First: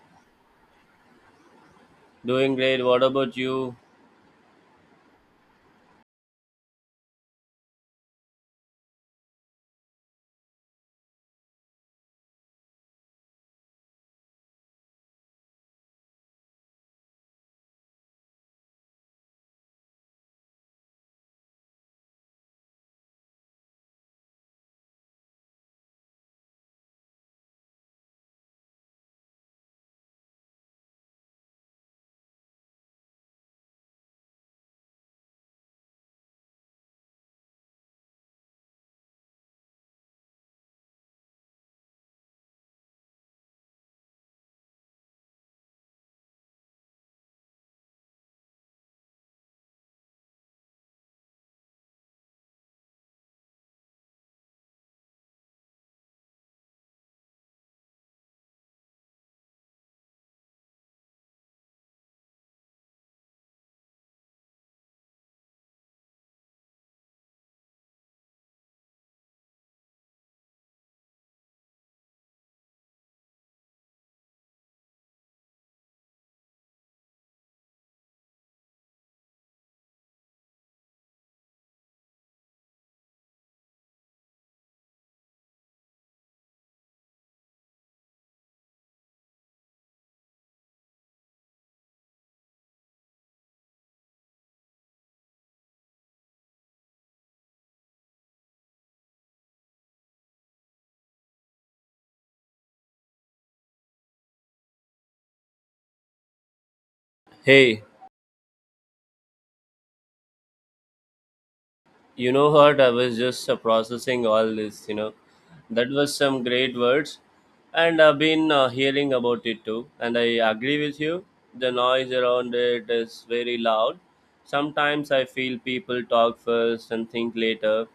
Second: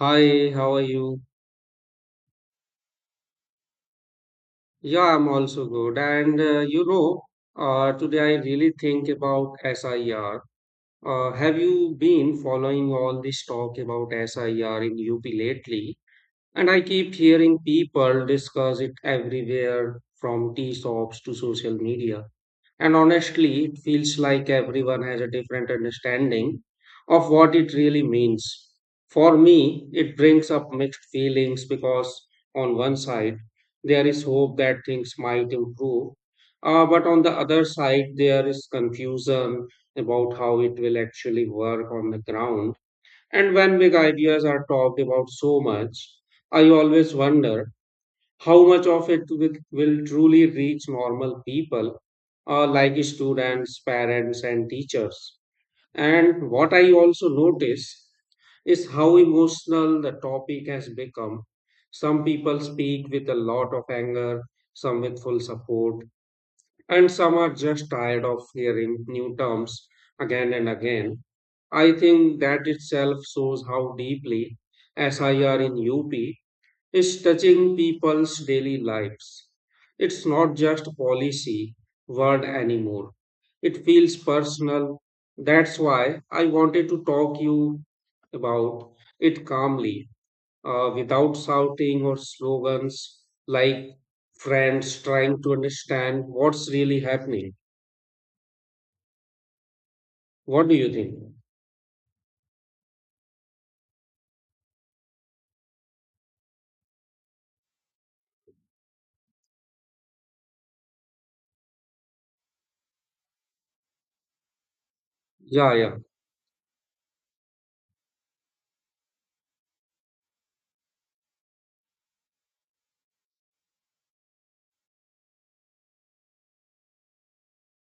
Hi, how are you? Doing great. What about you? Yeah, I'm also good. Today I really think about SIR. Have you been following all this talk about SIR in UP lately? And I keep hearing people discuss it everywhere from tea shops to social media. And honestly, it feels like everyone has a different understanding of what it really means. For me, it brings up mixed feelings because, on one side, there is hope that things might improve, but on the other side, there is confusion about how it will actually work on the ground. And when big ideas are talked about so much, I always wonder how much of it will truly reach normal people like students, parents, and teachers? And what I also notice is how emotional the topic has become. Some people speak with a lot of anger, some with full support, and some are just tired of hearing new terms again and again. I think that itself shows how deeply SIR in UP is touching people's daily lives. It's not just a policy word anymore. It feels personal. That's why I wanted to talk you about it calmly, without shouting or slogans like friends trying to understand what's really happening. What do you think? Hey, you know what? I was just processing all this, you know. Yeah, That yeah. was some great words. And I've been hearing about it too. And I agree with you. The noise around it is very loud. Sometimes I feel people talk first and think later.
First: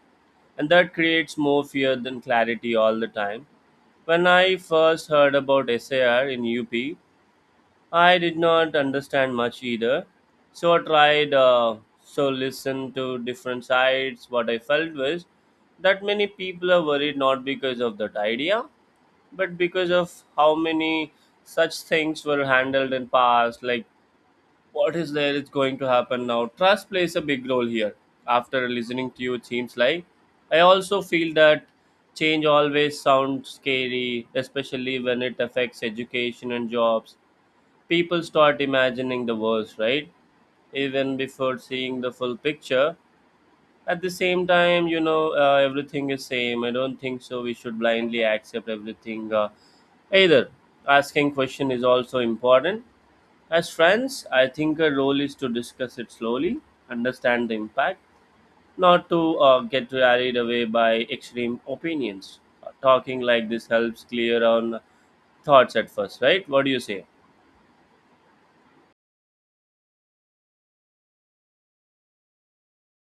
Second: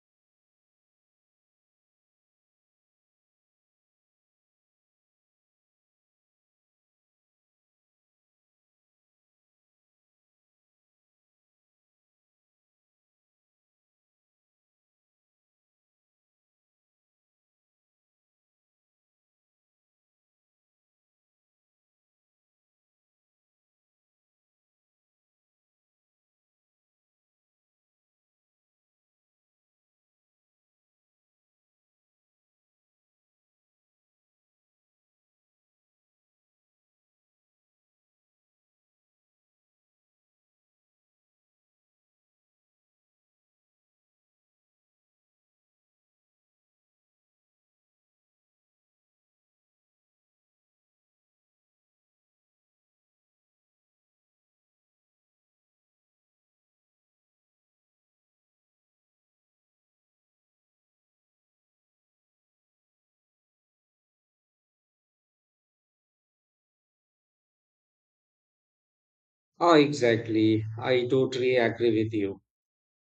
And that creates more fear than clarity all the time. When I first heard about SAR in UP, I did not understand much either. So I tried so listen to different sides. What I felt was that many people are worried not because of that idea, but because of how many such things were handled in past. Like what is there is going to happen now. Trust plays a big role here. After listening to you, it seems like I also feel that change always sounds scary, especially when it affects education and jobs people start imagining the worst, right? Even before seeing the full picture. At the same time, you know, everything is same. I don't think so. We should blindly accept everything. Either asking question is also important. As friends, I think our role is to discuss it slowly, understand the impact, not to get carried away by extreme opinions. Talking like this helps clear on thoughts at first, right? What do you say? Ah, exactly. I totally agree with you.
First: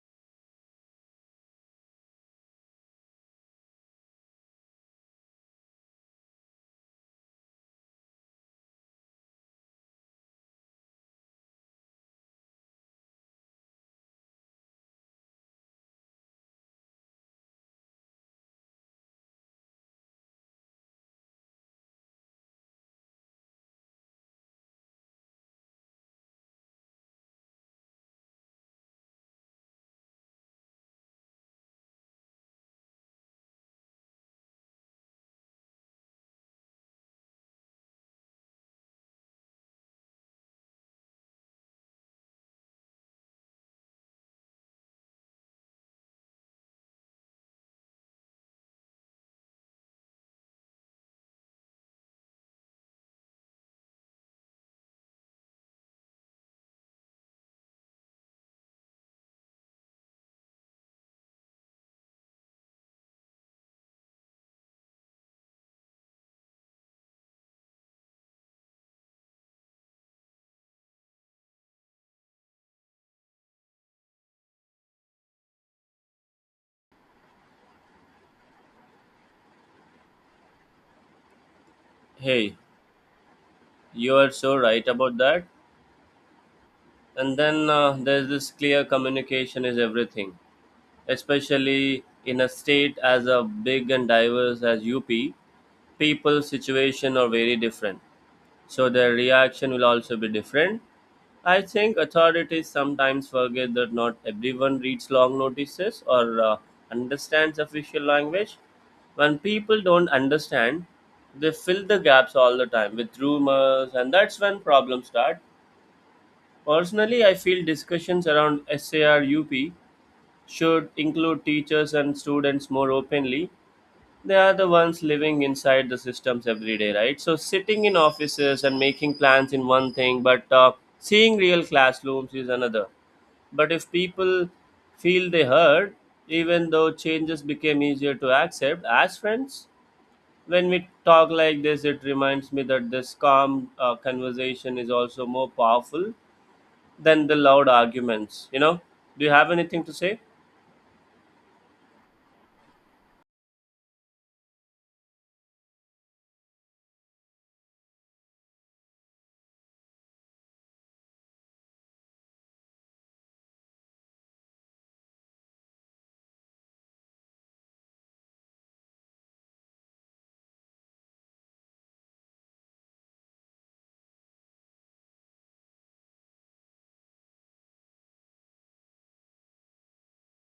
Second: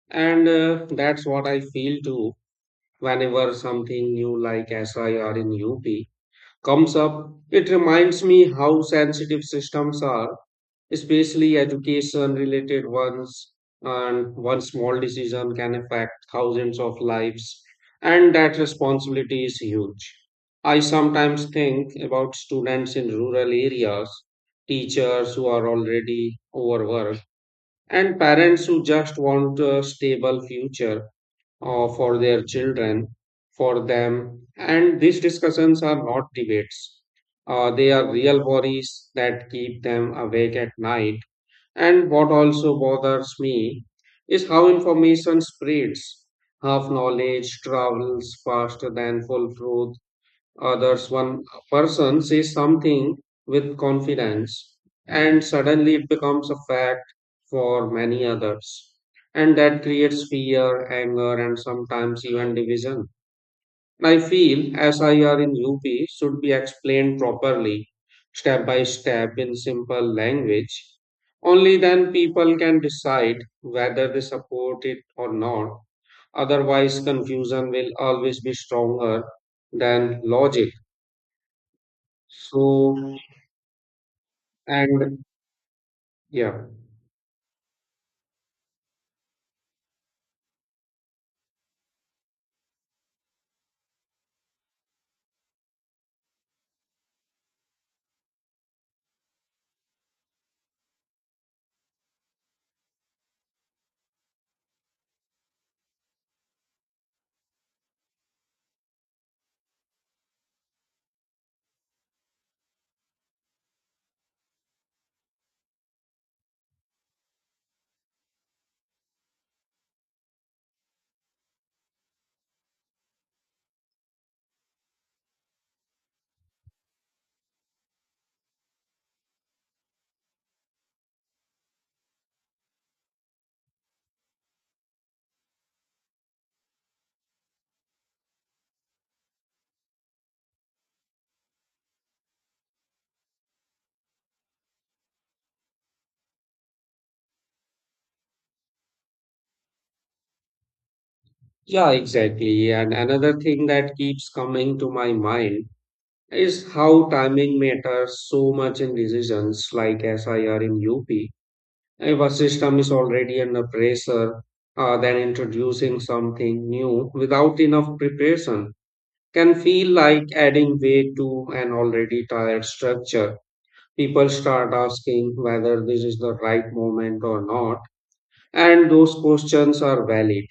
And that's what I feel too. Whenever something new like SI or in UP comes up, it reminds me how sensitive systems are, especially education related ones, and one small decision can affect thousands of lives, and that responsibility is huge. I sometimes think about students in rural areas, teachers who are already overworked, and parents who just want a stable future for their children, for them. And these discussions are not debates. They are real worries that keep them awake at night. And what also bothers me is how information spreads. Half knowledge travels faster than full truth. Others, one person says something with confidence and suddenly it becomes a fact for many others, and that creates fear, anger, and sometimes even division. I feel SIR in UP should be explained properly, step by step, in simple language. Only then people can decide whether they support it or not. Otherwise confusion will always be stronger than logic. Hey, so, you are so right about and that. yeah, And then there's this clear communication is everything, especially in a state as a big and diverse as UP. People's situation are very different, so their reaction will also be different. I think authorities sometimes forget that not everyone reads long notices or understands official language. When people don't understand, they fill the gaps all the time with rumors, and that's when problems start. Personally, I feel discussions around SARUP should include teachers and students more openly. They are the ones living inside the systems every day, right? So, sitting in offices and making plans in one thing, but seeing real classrooms is another. But if people feel they heard, even though changes became easier to accept as friends, when we talk like this, it reminds me that this calm conversation is also more powerful than the loud arguments. You know, do you have anything to say? yeah, exactly. And another thing that keeps coming to my mind is how timing matters so much in decisions like SIR in UP. If a system is already under pressure, then introducing something new without enough preparation can feel like adding weight to an already tired structure. People start asking whether this is the right moment or not. And those questions are valid.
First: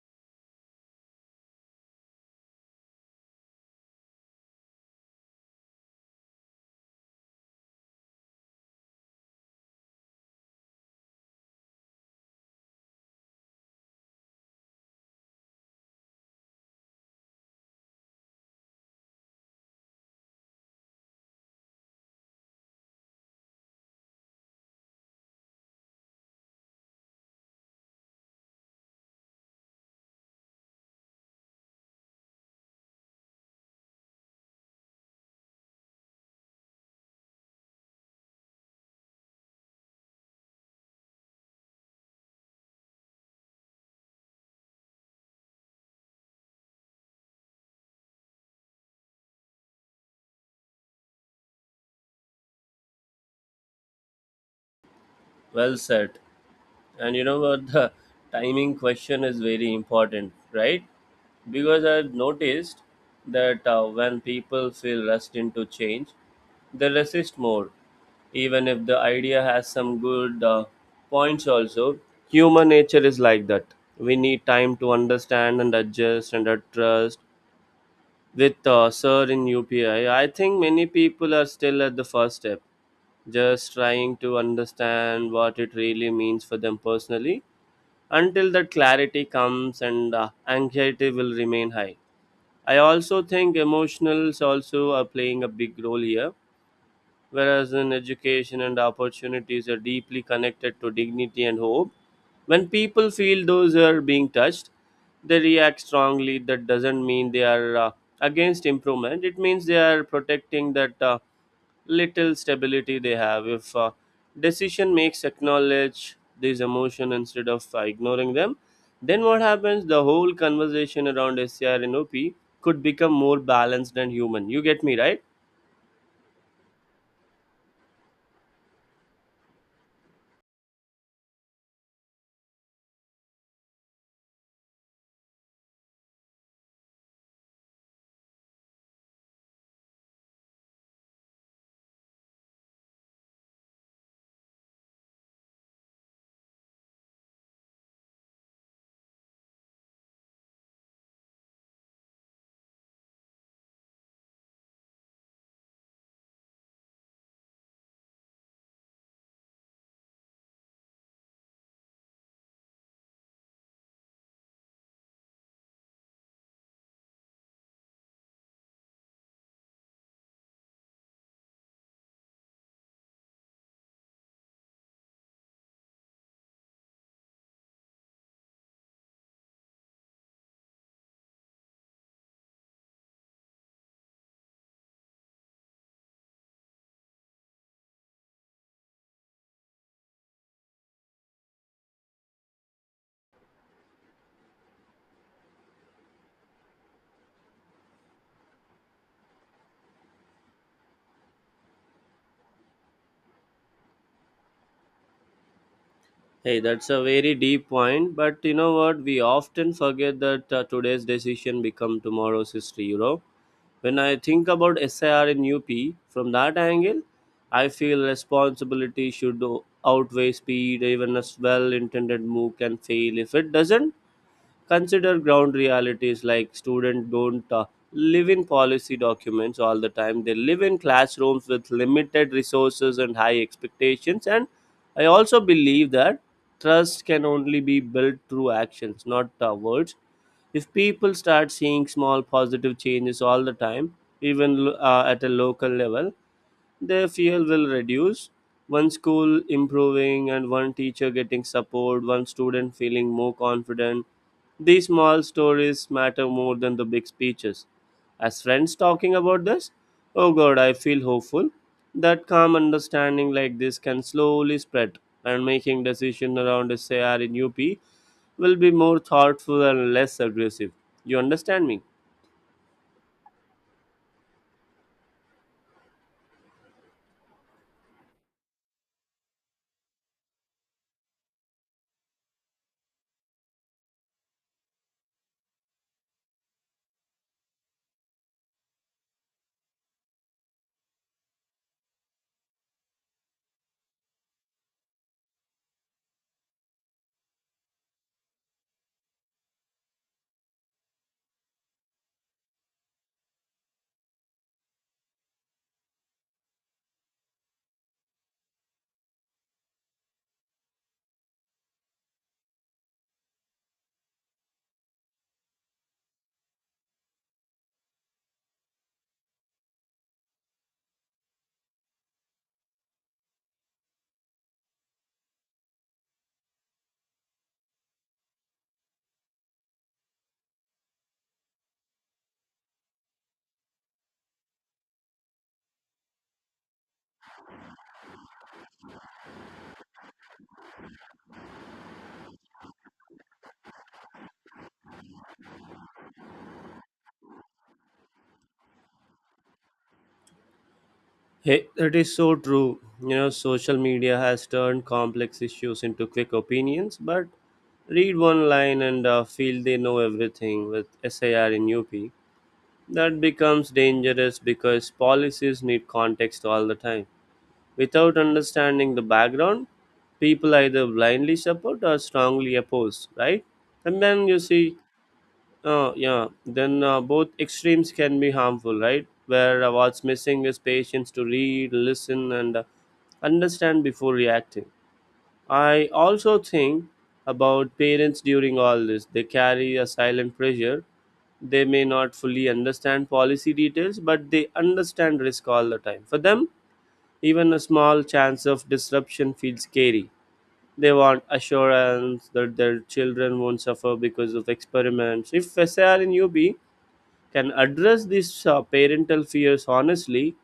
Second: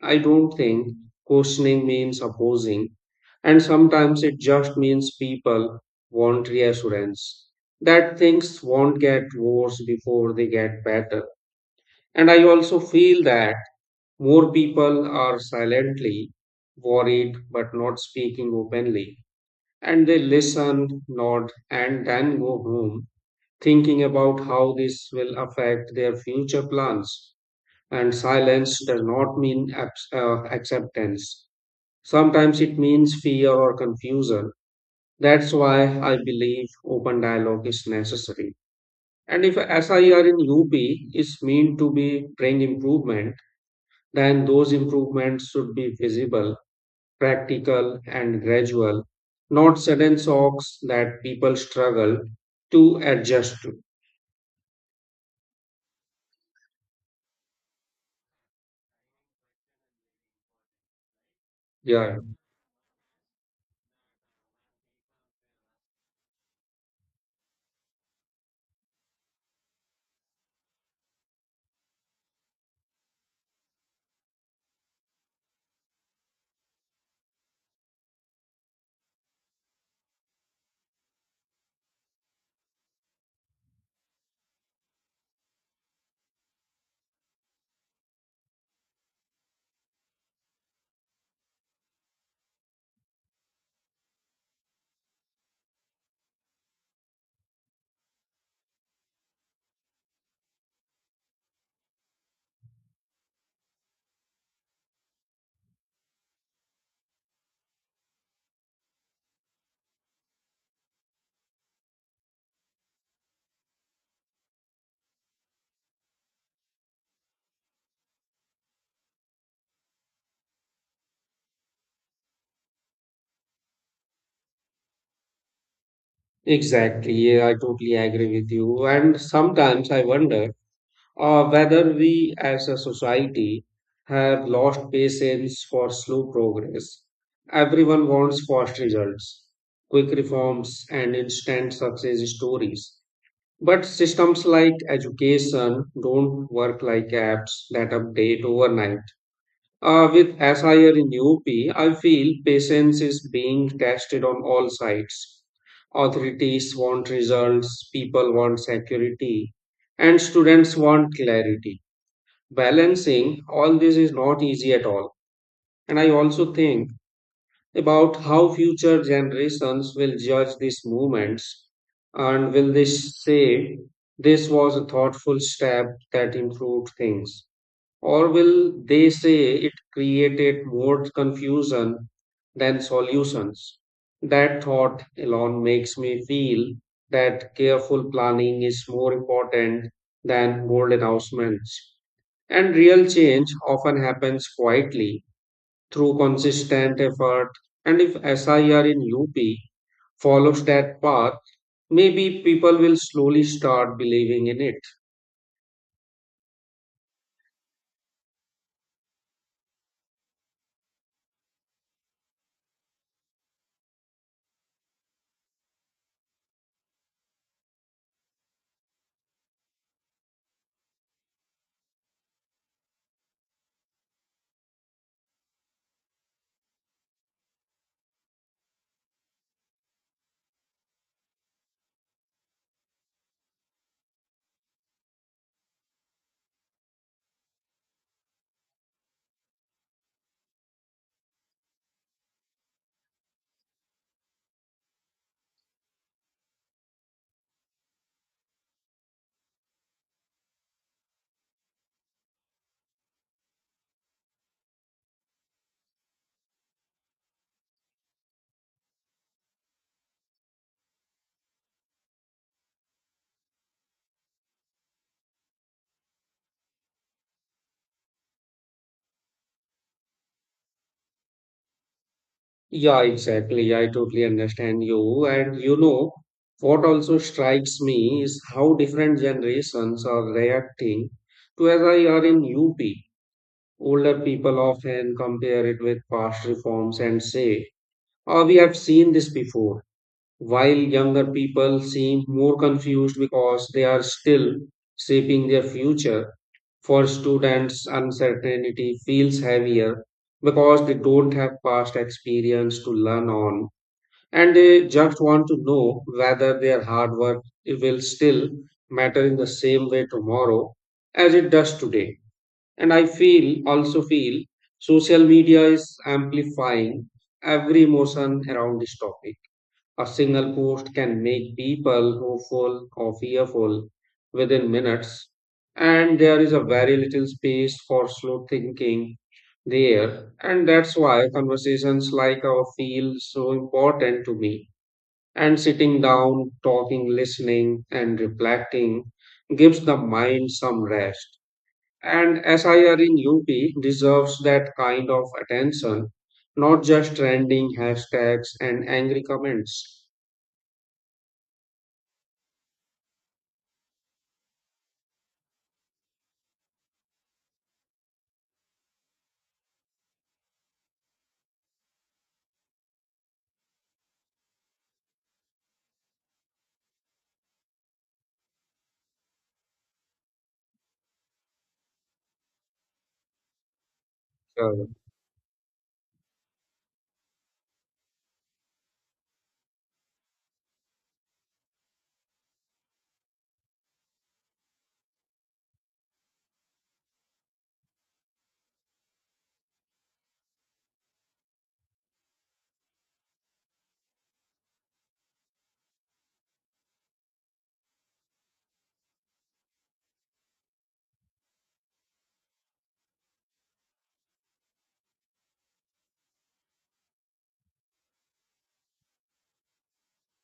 I don't think questioning means opposing, and sometimes it just means people want reassurance that things won't get worse before they get better. And I also feel that more people are silently worried but not speaking openly. And they listen, nod, and then go home thinking about how this will affect their future plans, and silence does not mean acceptance. Sometimes it means fear or confusion. That's why I believe open dialogue is necessary. And if SIR in UP is meant to be bring improvement, then those improvements should be visible, practical, and gradual, not sudden shocks that people struggle to adjust to. Well said. And you know what? The timing question is very important, right? Because I've Yeah, noticed that when people feel rushed into change, they resist more. Even if the idea has some good points, also, human nature is like that. We need time to understand and adjust and adjust. With Sir in UPI, I think many people are still at the first step just trying to understand what it really means for them personally. Until that clarity comes and anxiety will remain high. I also think emotionals also are playing a big role here, whereas in education and opportunities are deeply connected to dignity and hope. When people feel those are being touched, they react strongly. That doesn't mean they are against improvement. It means they are protecting that. Little stability they have if decision makes acknowledge these emotion instead of ignoring them then what happens the whole conversation around scr and op could become more balanced and human you get me right? exactly. Yeah, I totally agree with you. And sometimes I wonder whether we as a society have lost patience for slow progress. Everyone wants fast results, quick reforms, and instant success stories. But systems like education don't work like apps that update overnight. With SIR in UP, I feel patience is being tested on all sides. Authorities want results, people want security, and students want clarity. Balancing all this is not easy at all. And I also think about how future generations will judge these movements, and will they say this was a thoughtful step that improved things, or will they say it created more confusion than solutions? That thought alone makes me feel that careful planning is more important than bold announcements, and real change often happens quietly through consistent effort. And if SIR in UP follows that path, maybe people will slowly start believing in it. Hey, that's a very deep point, but you know what we often forget that today's decision become tomorrow's history, you know. When I think about SIR in UP from that angle, I feel responsibility should outweigh speed. Even a well intended move can fail if it doesn't. Consider ground realities like students don't live in policy documents all the time. They live in classrooms with limited resources and high expectations. And I also believe that trust can only be built through actions, not words if people start seeing small positive changes all the time even at a local level their fear will reduce. One school improving and one teacher getting support, one student feeling more confident. These small stories matter more than the big speeches. As friends talking about this, oh god, I feel hopeful that calm understanding like this can slowly spread and making decision around SAR in UP will be more thoughtful and less aggressive. You understand me? Yeah, exactly. I totally understand you. And you know, what also strikes me is how different generations are reacting to SIR in UP. Older people often compare it with past reforms and say, "Oh, we have seen this before," while younger people seem more confused because they are still shaping their future. For students, uncertainty feels heavier because they don't have past experience to learn on, and they just want to know whether their hard work will still matter in the same way tomorrow as it does today. And I feel also feel social media is amplifying every emotion around this topic. A single post can make people hopeful or fearful within minutes, and there is a very little space for slow thinking there. And that's why conversations like our feel so important to me. And sitting down, talking, listening, and reflecting gives the mind some rest. And SIR in UP deserves that kind of attention, not just trending hashtags and angry comments. Hey, that is so true. You know, social media has turned complex issues into quick opinions, but read one line and feel they know everything with SAR in UP. That becomes dangerous because policies need context all the time. Without understanding the background, people either blindly support or strongly oppose, right? And then you see Uh, oh, yeah. Then both extremes can be harmful, right? Where what's missing is patience to read, listen, and understand before reacting. I also think about parents during all this. They carry a silent pressure. They may not fully understand policy details, but they understand risk all the time. For them, even a small chance of disruption feels scary. They want assurance that their children won't suffer because of experiments. If SAR in UB can address these parental fears honestly,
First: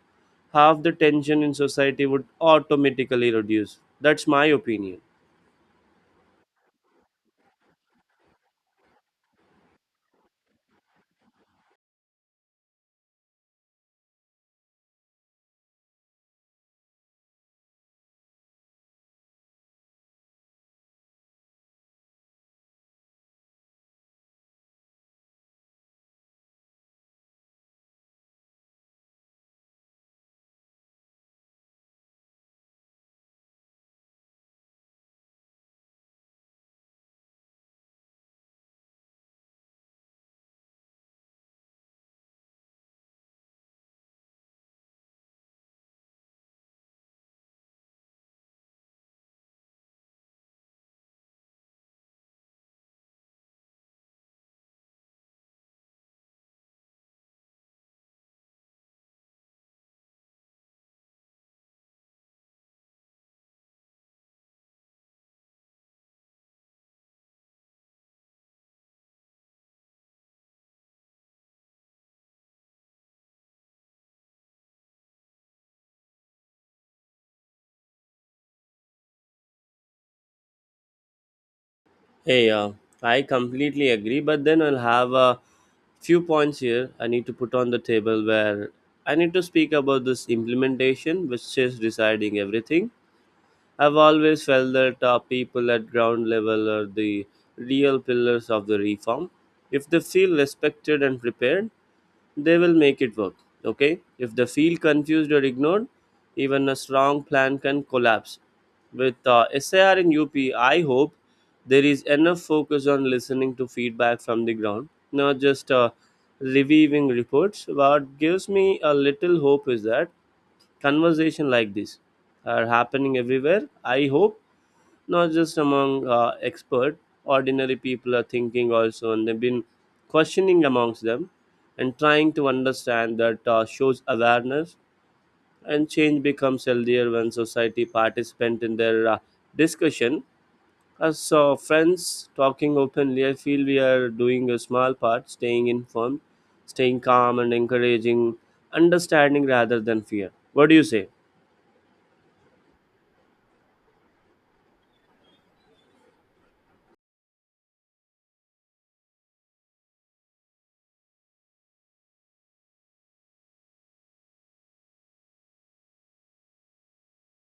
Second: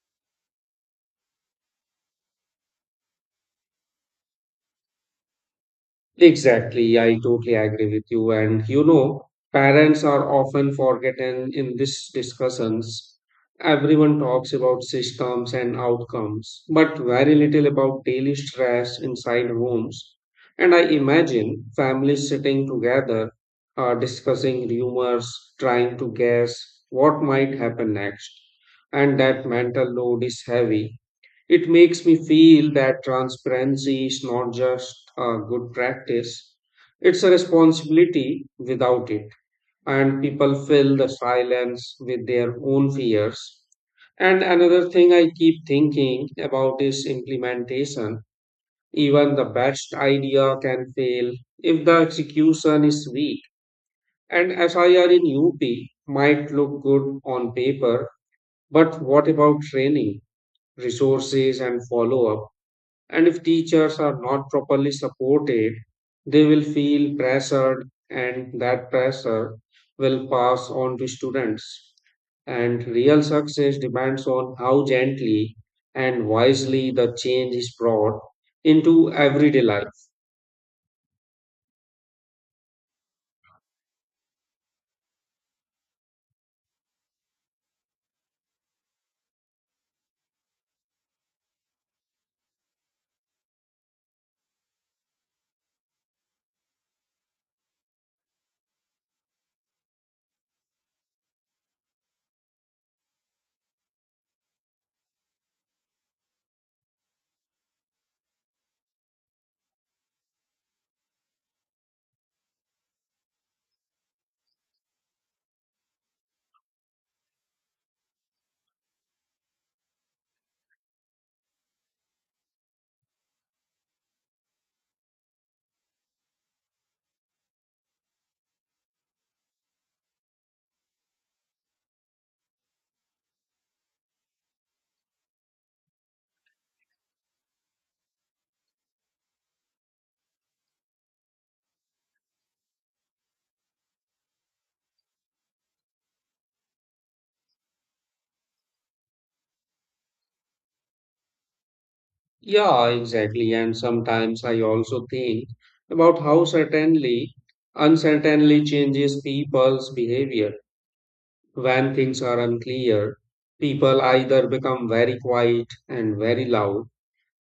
half the tension in society would automatically reduce. That's my opinion. Exactly, I totally agree with you. And you know, parents are often forgotten in these discussions. Everyone talks about systems and outcomes, but very little about daily stress inside homes. And I imagine families sitting together, discussing rumors, trying to guess what might happen next. And that mental load is heavy. It makes me feel that transparency is not just a good practice, it's a responsibility without it. And people fill the silence with their own fears. And another thing I keep thinking about is implementation. Even the best idea can fail if the execution is weak. And SIR in UP might look good on paper, but what about training, resources, and follow up? And if teachers are not properly supported, they will feel pressured, and that pressure will pass on to students. And real success depends on how gently and wisely the change is brought into everyday life. Hey, I completely agree, but then I'll have a few points here I need to put on the table where I need to speak about this implementation, which is deciding everything. I've always felt that people at ground level are the real pillars of the reform. If they feel respected and prepared, they will make it work. Okay, if they feel confused or ignored, even a strong plan can collapse. With SAR and UP, I hope there is enough focus on listening to feedback from the ground, not just reviewing reports. What gives me a little hope is that conversation like this are happening everywhere. I hope not just among expert ordinary people are thinking also and they've been questioning amongst them and trying to understand that shows awareness and change becomes healthier when society participant in their discussion as friends talking openly I feel we are doing a small part staying informed staying calm and encouraging understanding rather than fear. What do you say? Yeah, exactly. And sometimes I also think about how certainly, uncertainly changes people's behavior. When things are unclear, people either become very quiet and very loud.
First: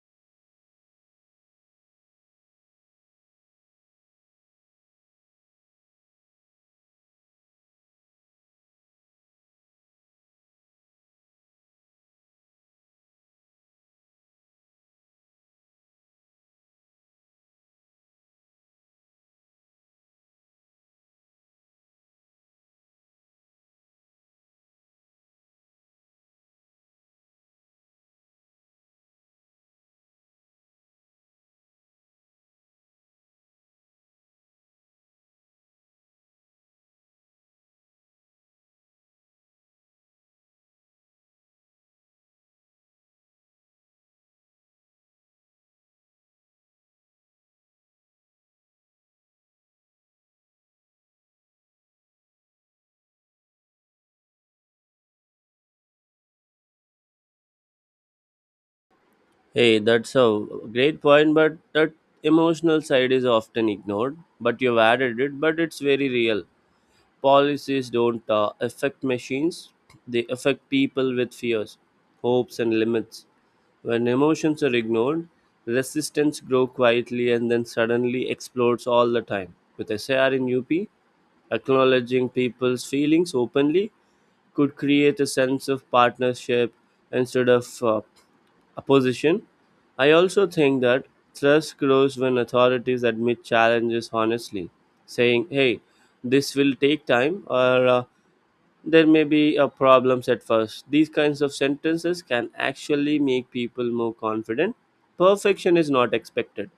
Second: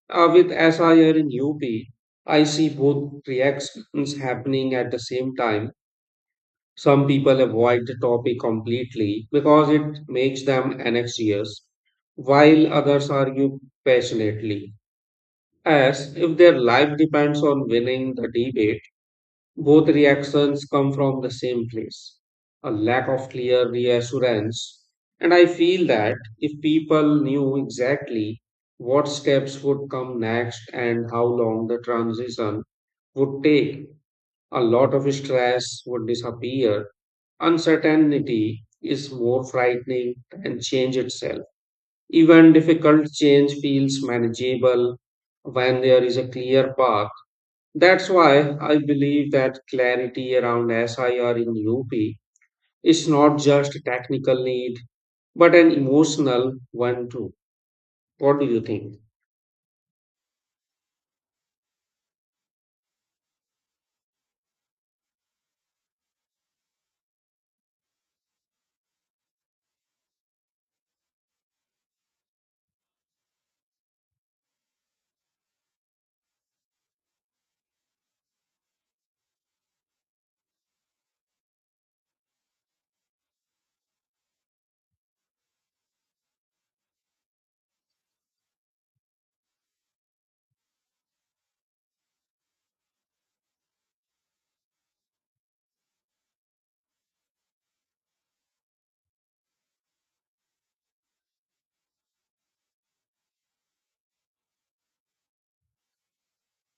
With SIR in UP, I see both reactions happening at the same time. Some people avoid the topic completely because it makes them anxious, while others argue passionately, as if their life depends on winning the debate. Both reactions come from the same place, a lack of clear reassurance. And I feel that if people knew exactly what steps would come next and how long the transition would take, a lot of stress would disappear. Uncertainty is more frightening than change itself. Even difficult change feels manageable when there is a clear path. That's why I believe that clarity around SIR in UP is not just a technical need, but an emotional one too. What do you think? Hey, that's a great point, but that emotional side is often ignored. But you've added it, but it's very real. Policies don't affect machines, they affect people with fears, hopes, and limits. When emotions are ignored, resistance grows quietly and then suddenly explodes all the time. With SAR in UP, acknowledging people's feelings openly could create a sense of partnership instead of opposition. I also think that trust grows when authorities admit challenges honestly, saying, hey, this will take time or there may be problems at first. These kinds of sentences can actually make people more confident. Perfection is not expected.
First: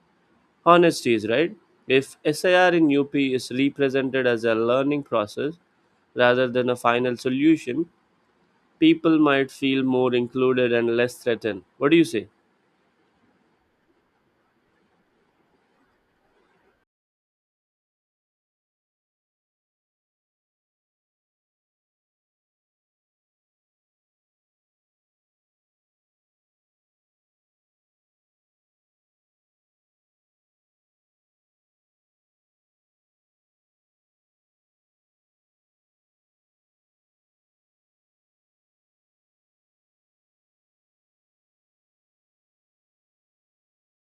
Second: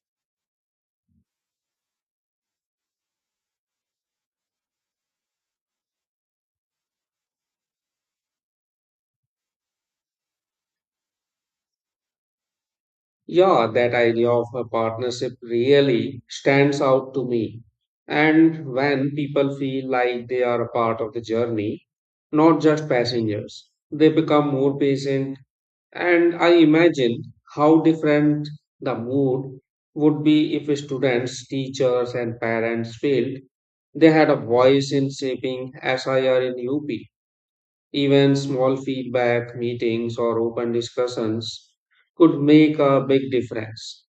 Honesty is right. If SIR in UP is represented as a learning process rather than a final solution, people might feel more included and less threatened. What do you say? Yeah, that idea of a partnership really stands out to me. And when people feel like they are a part of the journey, not just passengers, they become more patient. And I imagine how different the mood would be if students, teachers, and parents felt they had a voice in shaping SIR in UP. Even small feedback meetings or open discussions could make a big difference.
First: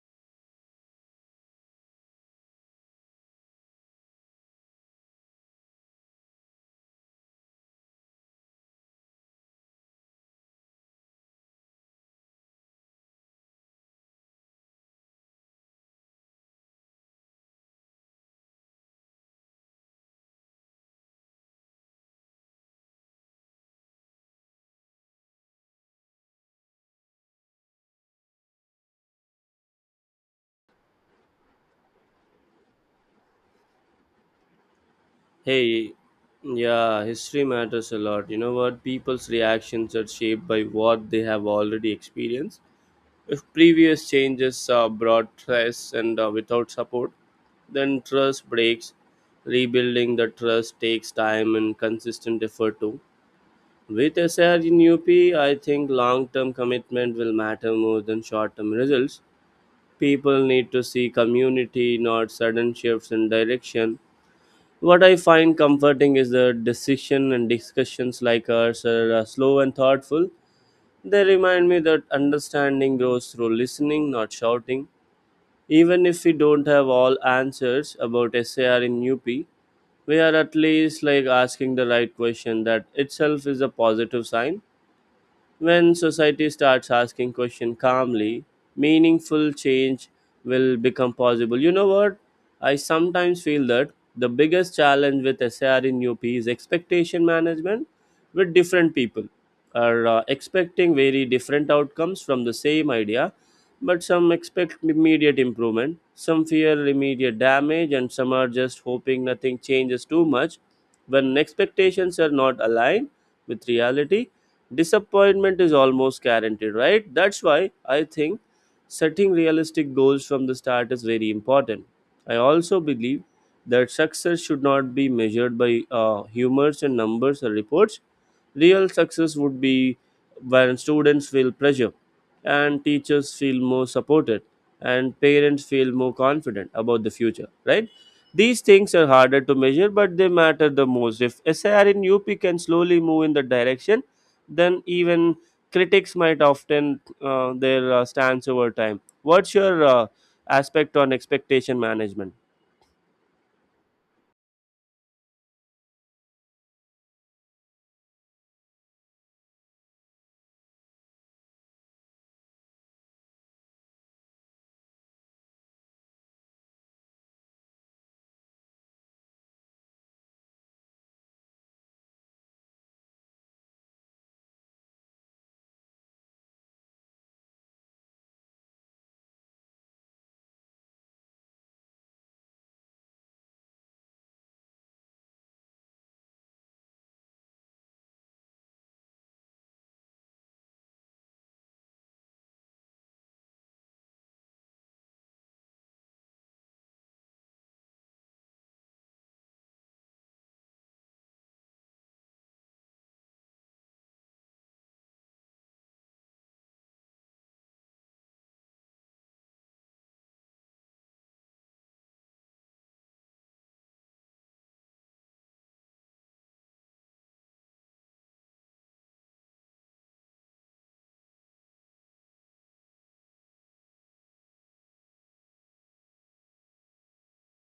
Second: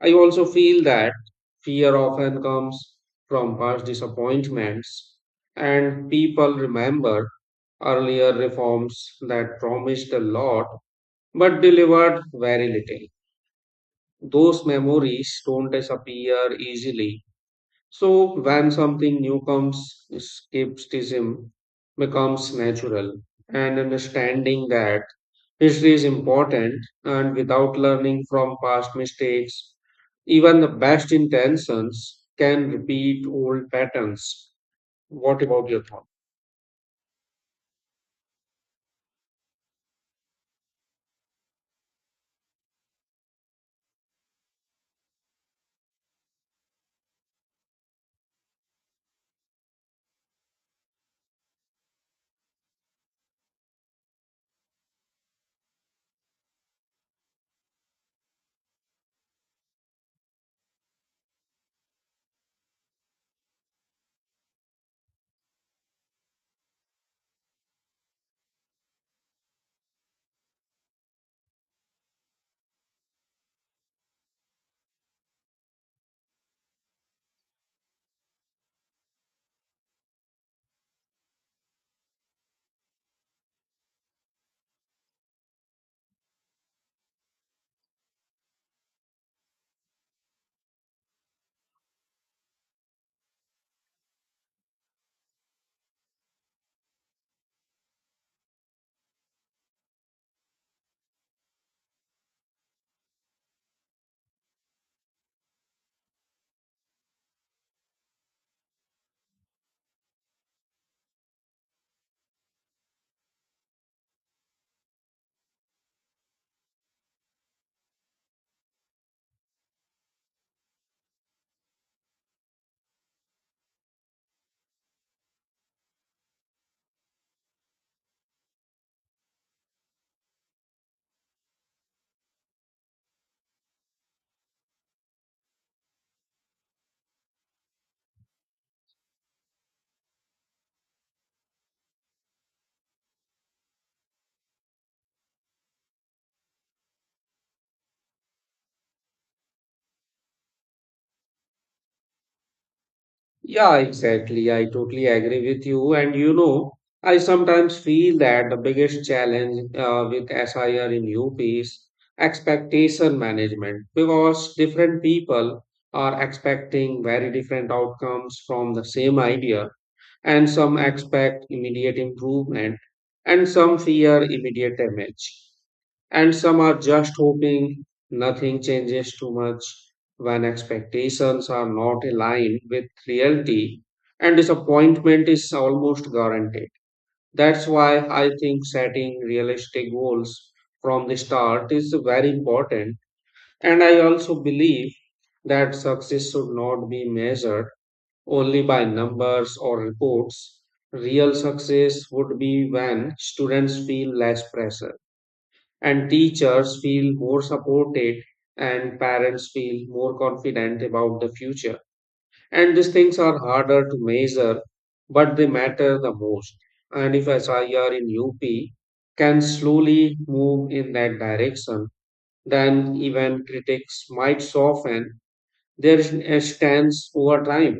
I also feel that fear often comes from past disappointments, and people remember earlier reforms that promised a lot but delivered very little. Those memories don't disappear easily. So, when something new comes, skepticism becomes natural, and understanding that history is important. And without learning from past mistakes, even the best intentions can repeat old patterns. What about your Hey, thoughts? yeah, history matters a lot. You know what? People's reactions are shaped by what they have already experienced. If previous changes brought stress and without support, then trust breaks. Rebuilding the trust takes time and consistent effort too. With SR in UP, I think long term commitment will matter more than short term results. People need to see community, not sudden shifts in direction. What I find comforting is the decision and discussions like ours are slow and thoughtful. They remind me that understanding grows through listening, not shouting. Even if we don't have all answers about SAR in UP, we are at least like asking the right question. That itself is a positive sign. When society starts asking questions calmly, meaningful change will become possible. You know what? I sometimes feel that the biggest challenge with SAR in UP is expectation management with different people are expecting very different outcomes from the same idea, but some expect immediate improvement, some fear immediate damage, and some are just hoping nothing changes too much. When expectations are not aligned with reality, disappointment is almost guaranteed, right? That's why I think setting realistic goals from the start is very important. I also believe that success should not be measured by humors and numbers or reports. Real success would be when students feel pressure and teachers feel more supported and parents feel more confident about the future, right? These things are harder to measure, but they matter the most. If SIR in UP can slowly move in the direction, then even critics might often their stance over time. What's your aspect on expectation management? Yeah, exactly. I totally agree with you. And you know, I sometimes feel that the biggest challenge with SIR in UP is expectation management because different people are expecting very different outcomes from the same idea, and some expect immediate improvement, and some fear immediate damage, and some are just hoping nothing changes too much. When expectations are not aligned with reality, and disappointment is almost guaranteed. That's why I think setting realistic goals from the start is very important. And I also believe that success should not be measured only by numbers or reports. Real success would be when students feel less pressure and teachers feel more supported and parents feel more confident about the future, and these things are harder to measure, but they matter the most. And if SIR in UP can slowly move in that direction, then even critics might soften their stance over time.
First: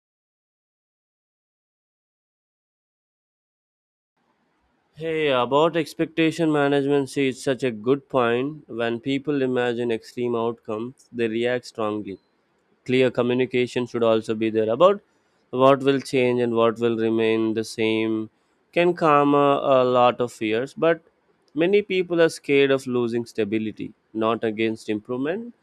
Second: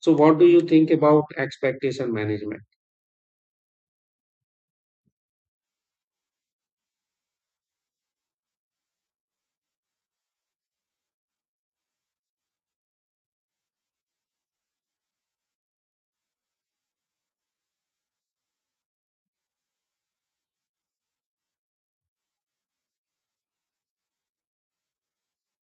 So what do you think about expectation management? Hey, about expectation management, see, it's such a good point. When people imagine extreme outcomes, they react strongly. Clear communication should also be there about what will change and what will remain the same. Can calm a lot of fears, but many people are scared of losing stability, not against improvement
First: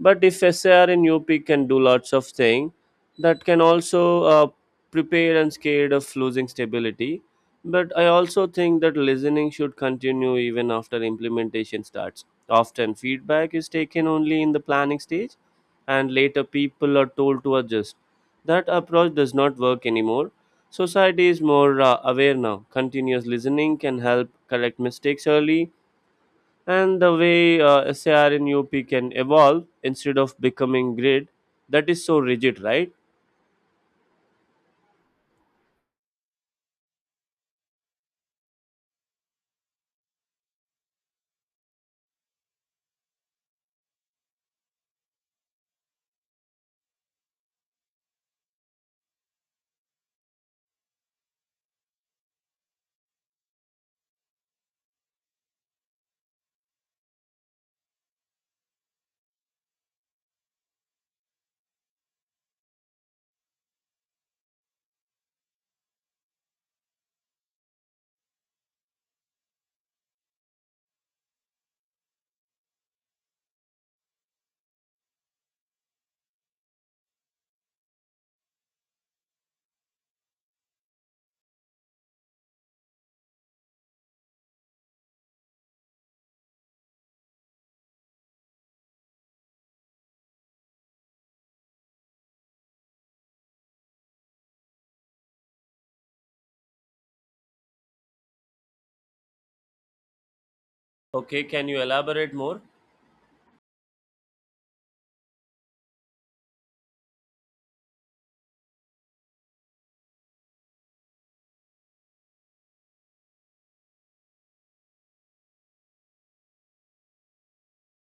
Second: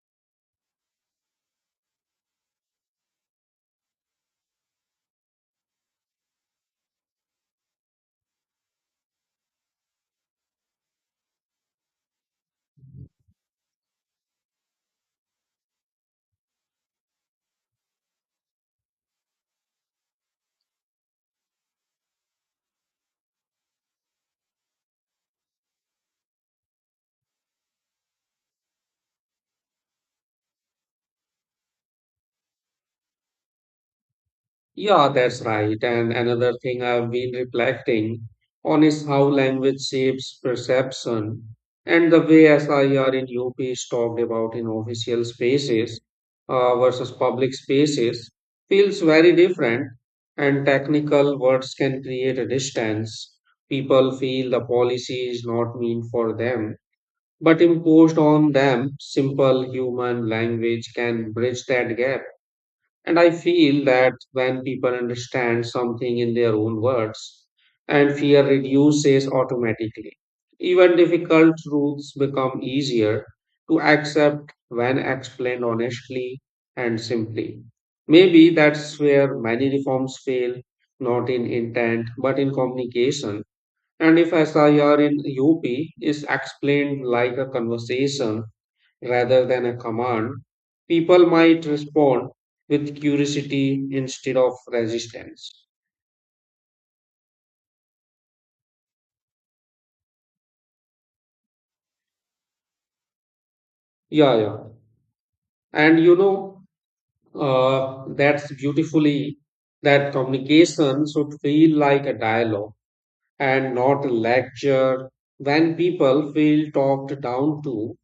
but if SAR in UP can do lots of thing, that can also prepare and scared of losing stability. But I also think that listening should continue even after implementation starts. Often feedback is taken only in the planning stage, and later people are told to adjust. That approach does not work anymore. Society is more aware now. Continuous listening can help correct mistakes early and the way SAR in UP can evolve instead of becoming grid that is so rigid, right? Yeah, that's right. And another thing I've been reflecting on is how language shapes perception, and the way SIR in UP is talked about in official spaces versus public spaces feels very different, and technical words can create a distance. People feel the policy is not meant for them, but imposed on them. Simple human language can bridge that gap. And I feel that when people understand something in their own words, and fear reduces automatically. Even difficult truths become easier to accept when explained honestly and simply. Maybe that's where many reforms fail, not in intent, but in communication. And if SIR in UP is explained like a conversation, rather than a command, people might respond with curiosity instead of resistance. Okay, can you elaborate more? Yeah, yeah. And you know, that's beautifully that communication should feel like a dialogue and not a lecture. When people feel talked down to,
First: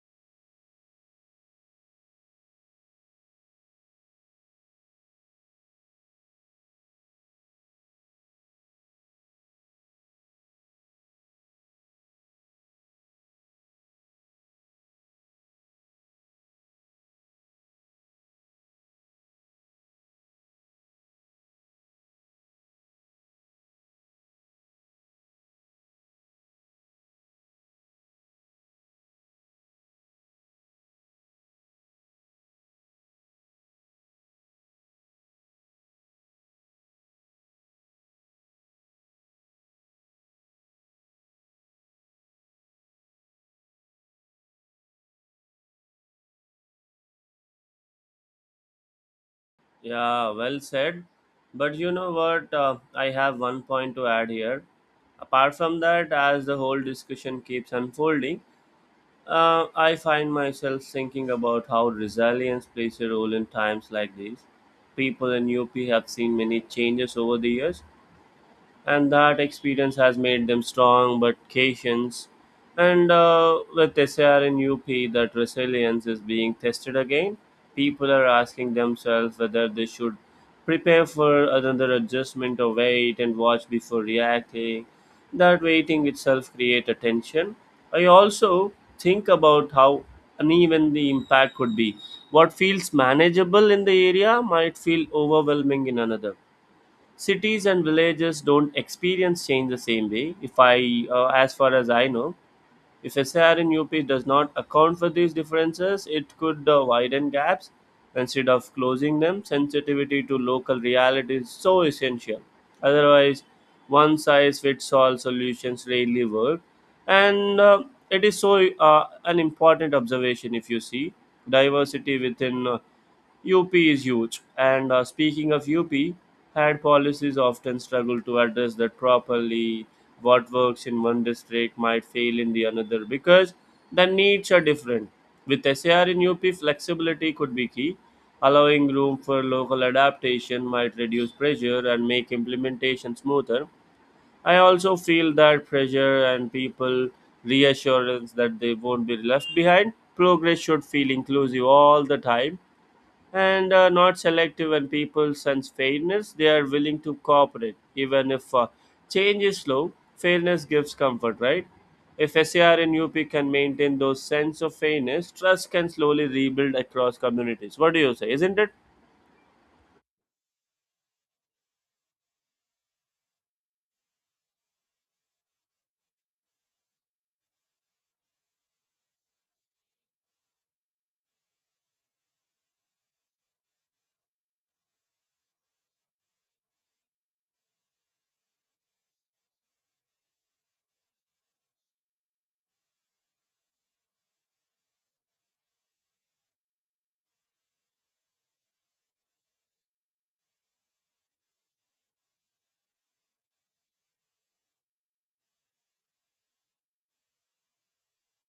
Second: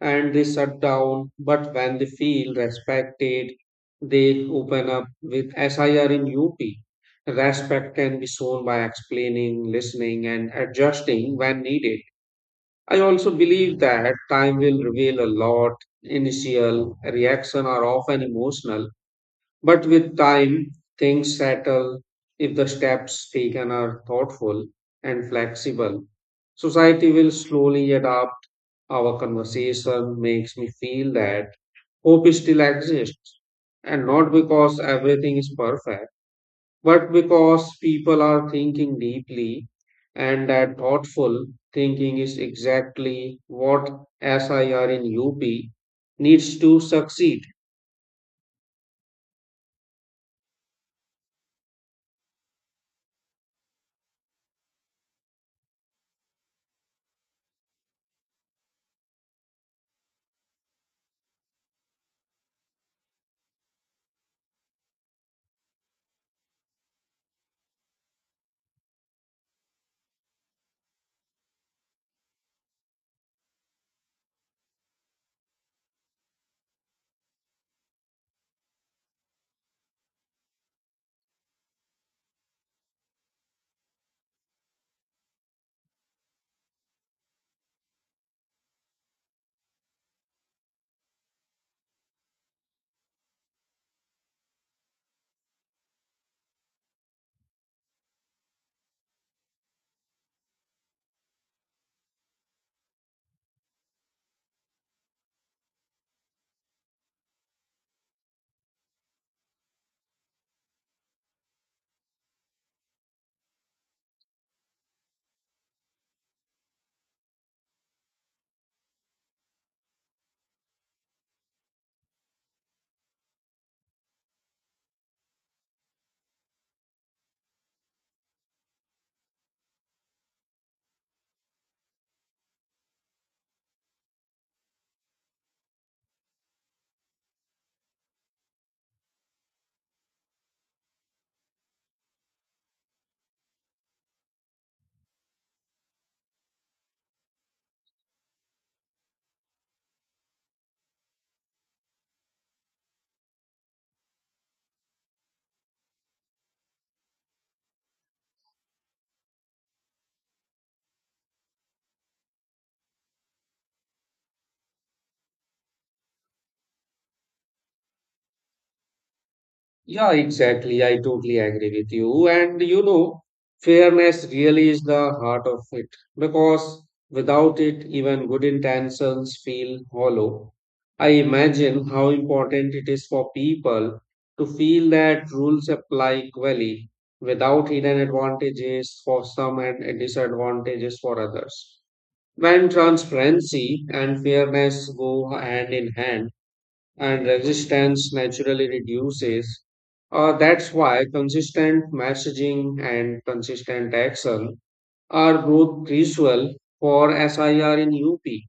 and they shut down. But when they feel respected, they open up with SIR in UP. Respect can be shown by explaining, listening, and adjusting when needed. I also believe that time will reveal a lot. Initial reaction are often emotional, but with time, things settle if the steps taken are thoughtful and flexible. Society will slowly adapt. Our conversation makes me feel that hope still exists. And not because everything is perfect, but because people are thinking deeply, and that thoughtful thinking is exactly what SIR in UP needs to succeed. Yeah, well said. But you know what? I have one point to add here. Apart from that, as the whole discussion keeps unfolding, I find myself thinking about how resilience plays a role in times like these. People in UP have seen many changes over the years, and that experience has made them strong but patient. And with SAR in UP, that resilience is being tested again. People are asking themselves whether they should prepare for another adjustment or wait and watch before reacting. That waiting itself creates a tension. I also think about how uneven the impact could be. What feels manageable in the area might feel overwhelming in another cities and villages don't experience change the same way if I as far as I know if sr in up does not account for these differences it could widen gaps instead of closing them sensitivity to local reality is so essential otherwise one size fits all solutions rarely work and it is so an important observation if you see diversity within UP is huge, and speaking of UP, had policies often struggle to address that properly. What works in one district might fail in the another because the needs are different. With SAR in UP, flexibility could be key. Allowing room for local adaptation might reduce pressure and make implementation smoother. I also feel that pressure and people reassurance that they won't be left behind. Progress should feel inclusive all the time and not selective when people sense fairness they are willing to cooperate even if change is slow fairness gives comfort, right? If SAR and UP can maintain those sense of fairness, trust can slowly rebuild across communities. What do you say? Isn't it? Yeah, exactly. I totally agree with you. And you know, fairness really is the heart of it because without it, even good intentions feel hollow. I imagine how important it is for people to feel that rules apply equally without hidden advantages for some and disadvantages for others. When transparency and fairness go hand in hand, and resistance naturally reduces. That's why consistent messaging and consistent action are both crucial for SIR in UP.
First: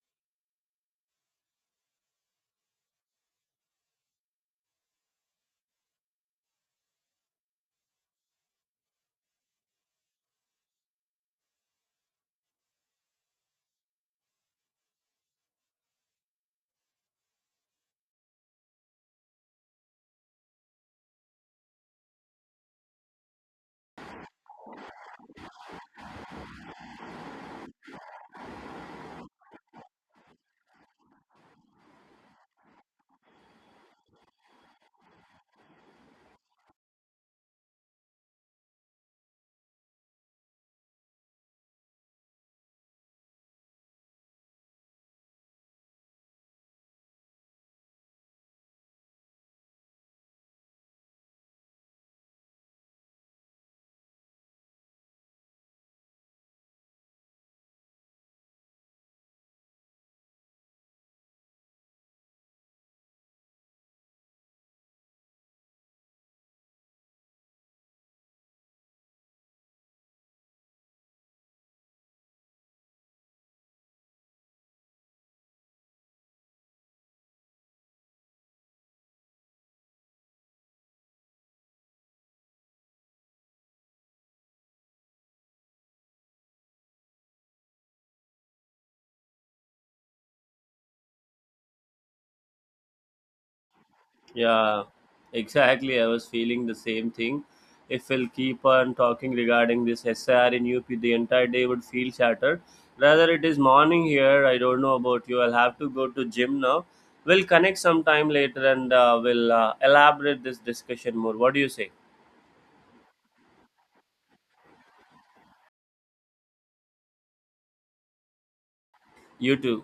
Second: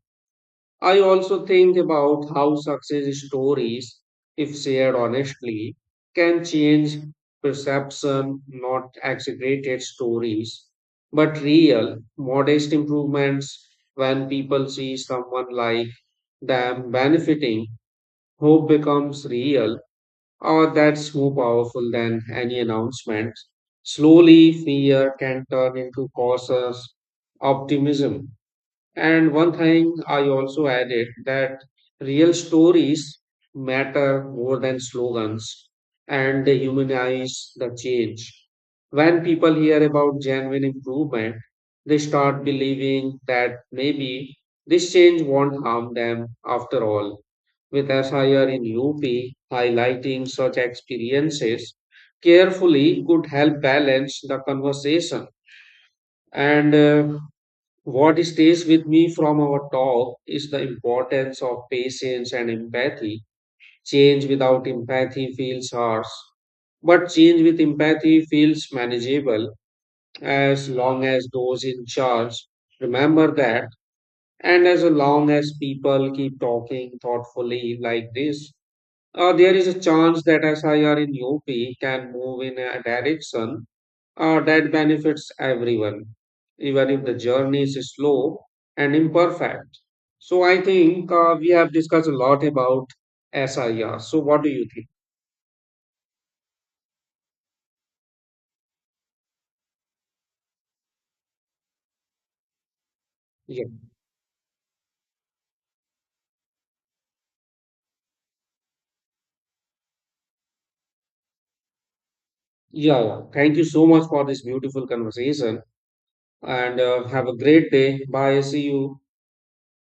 I also think about how success stories, if shared honestly, can change perception, not exaggerated stories, but real, modest improvements. When people see someone like them benefiting, hope becomes real, or that's more powerful than any announcement. Slowly, fear can turn into cautious optimism. And one thing I also added, that real stories matter more than slogans, and they humanize the change. When people hear about genuine improvement, they start believing that maybe this change won't harm them after all. With SIR in UP, highlighting such experiences carefully could help balance the conversation. And what stays with me from our talk is the importance of patience and empathy. Change without empathy feels harsh, but change with empathy feels manageable as long as those in charge remember that, and as long as people keep talking thoughtfully like this. There is a chance that SIR in UP can move in a direction that benefits everyone, even if the journey is slow and imperfect. So I think we have discussed a lot about SIR. So what do you Yeah, think? exactly. I was feeling the same thing. If we'll keep on talking regarding this SR in UP, the entire day would feel shattered. Rather, it is Yeah, morning here. I don't know about you. I'll have to go to gym now. We'll connect sometime later and we'll elaborate this discussion more. What do you say? yeah. Thank you so much for this beautiful conversation, and have a great day. Bye. See you. You too.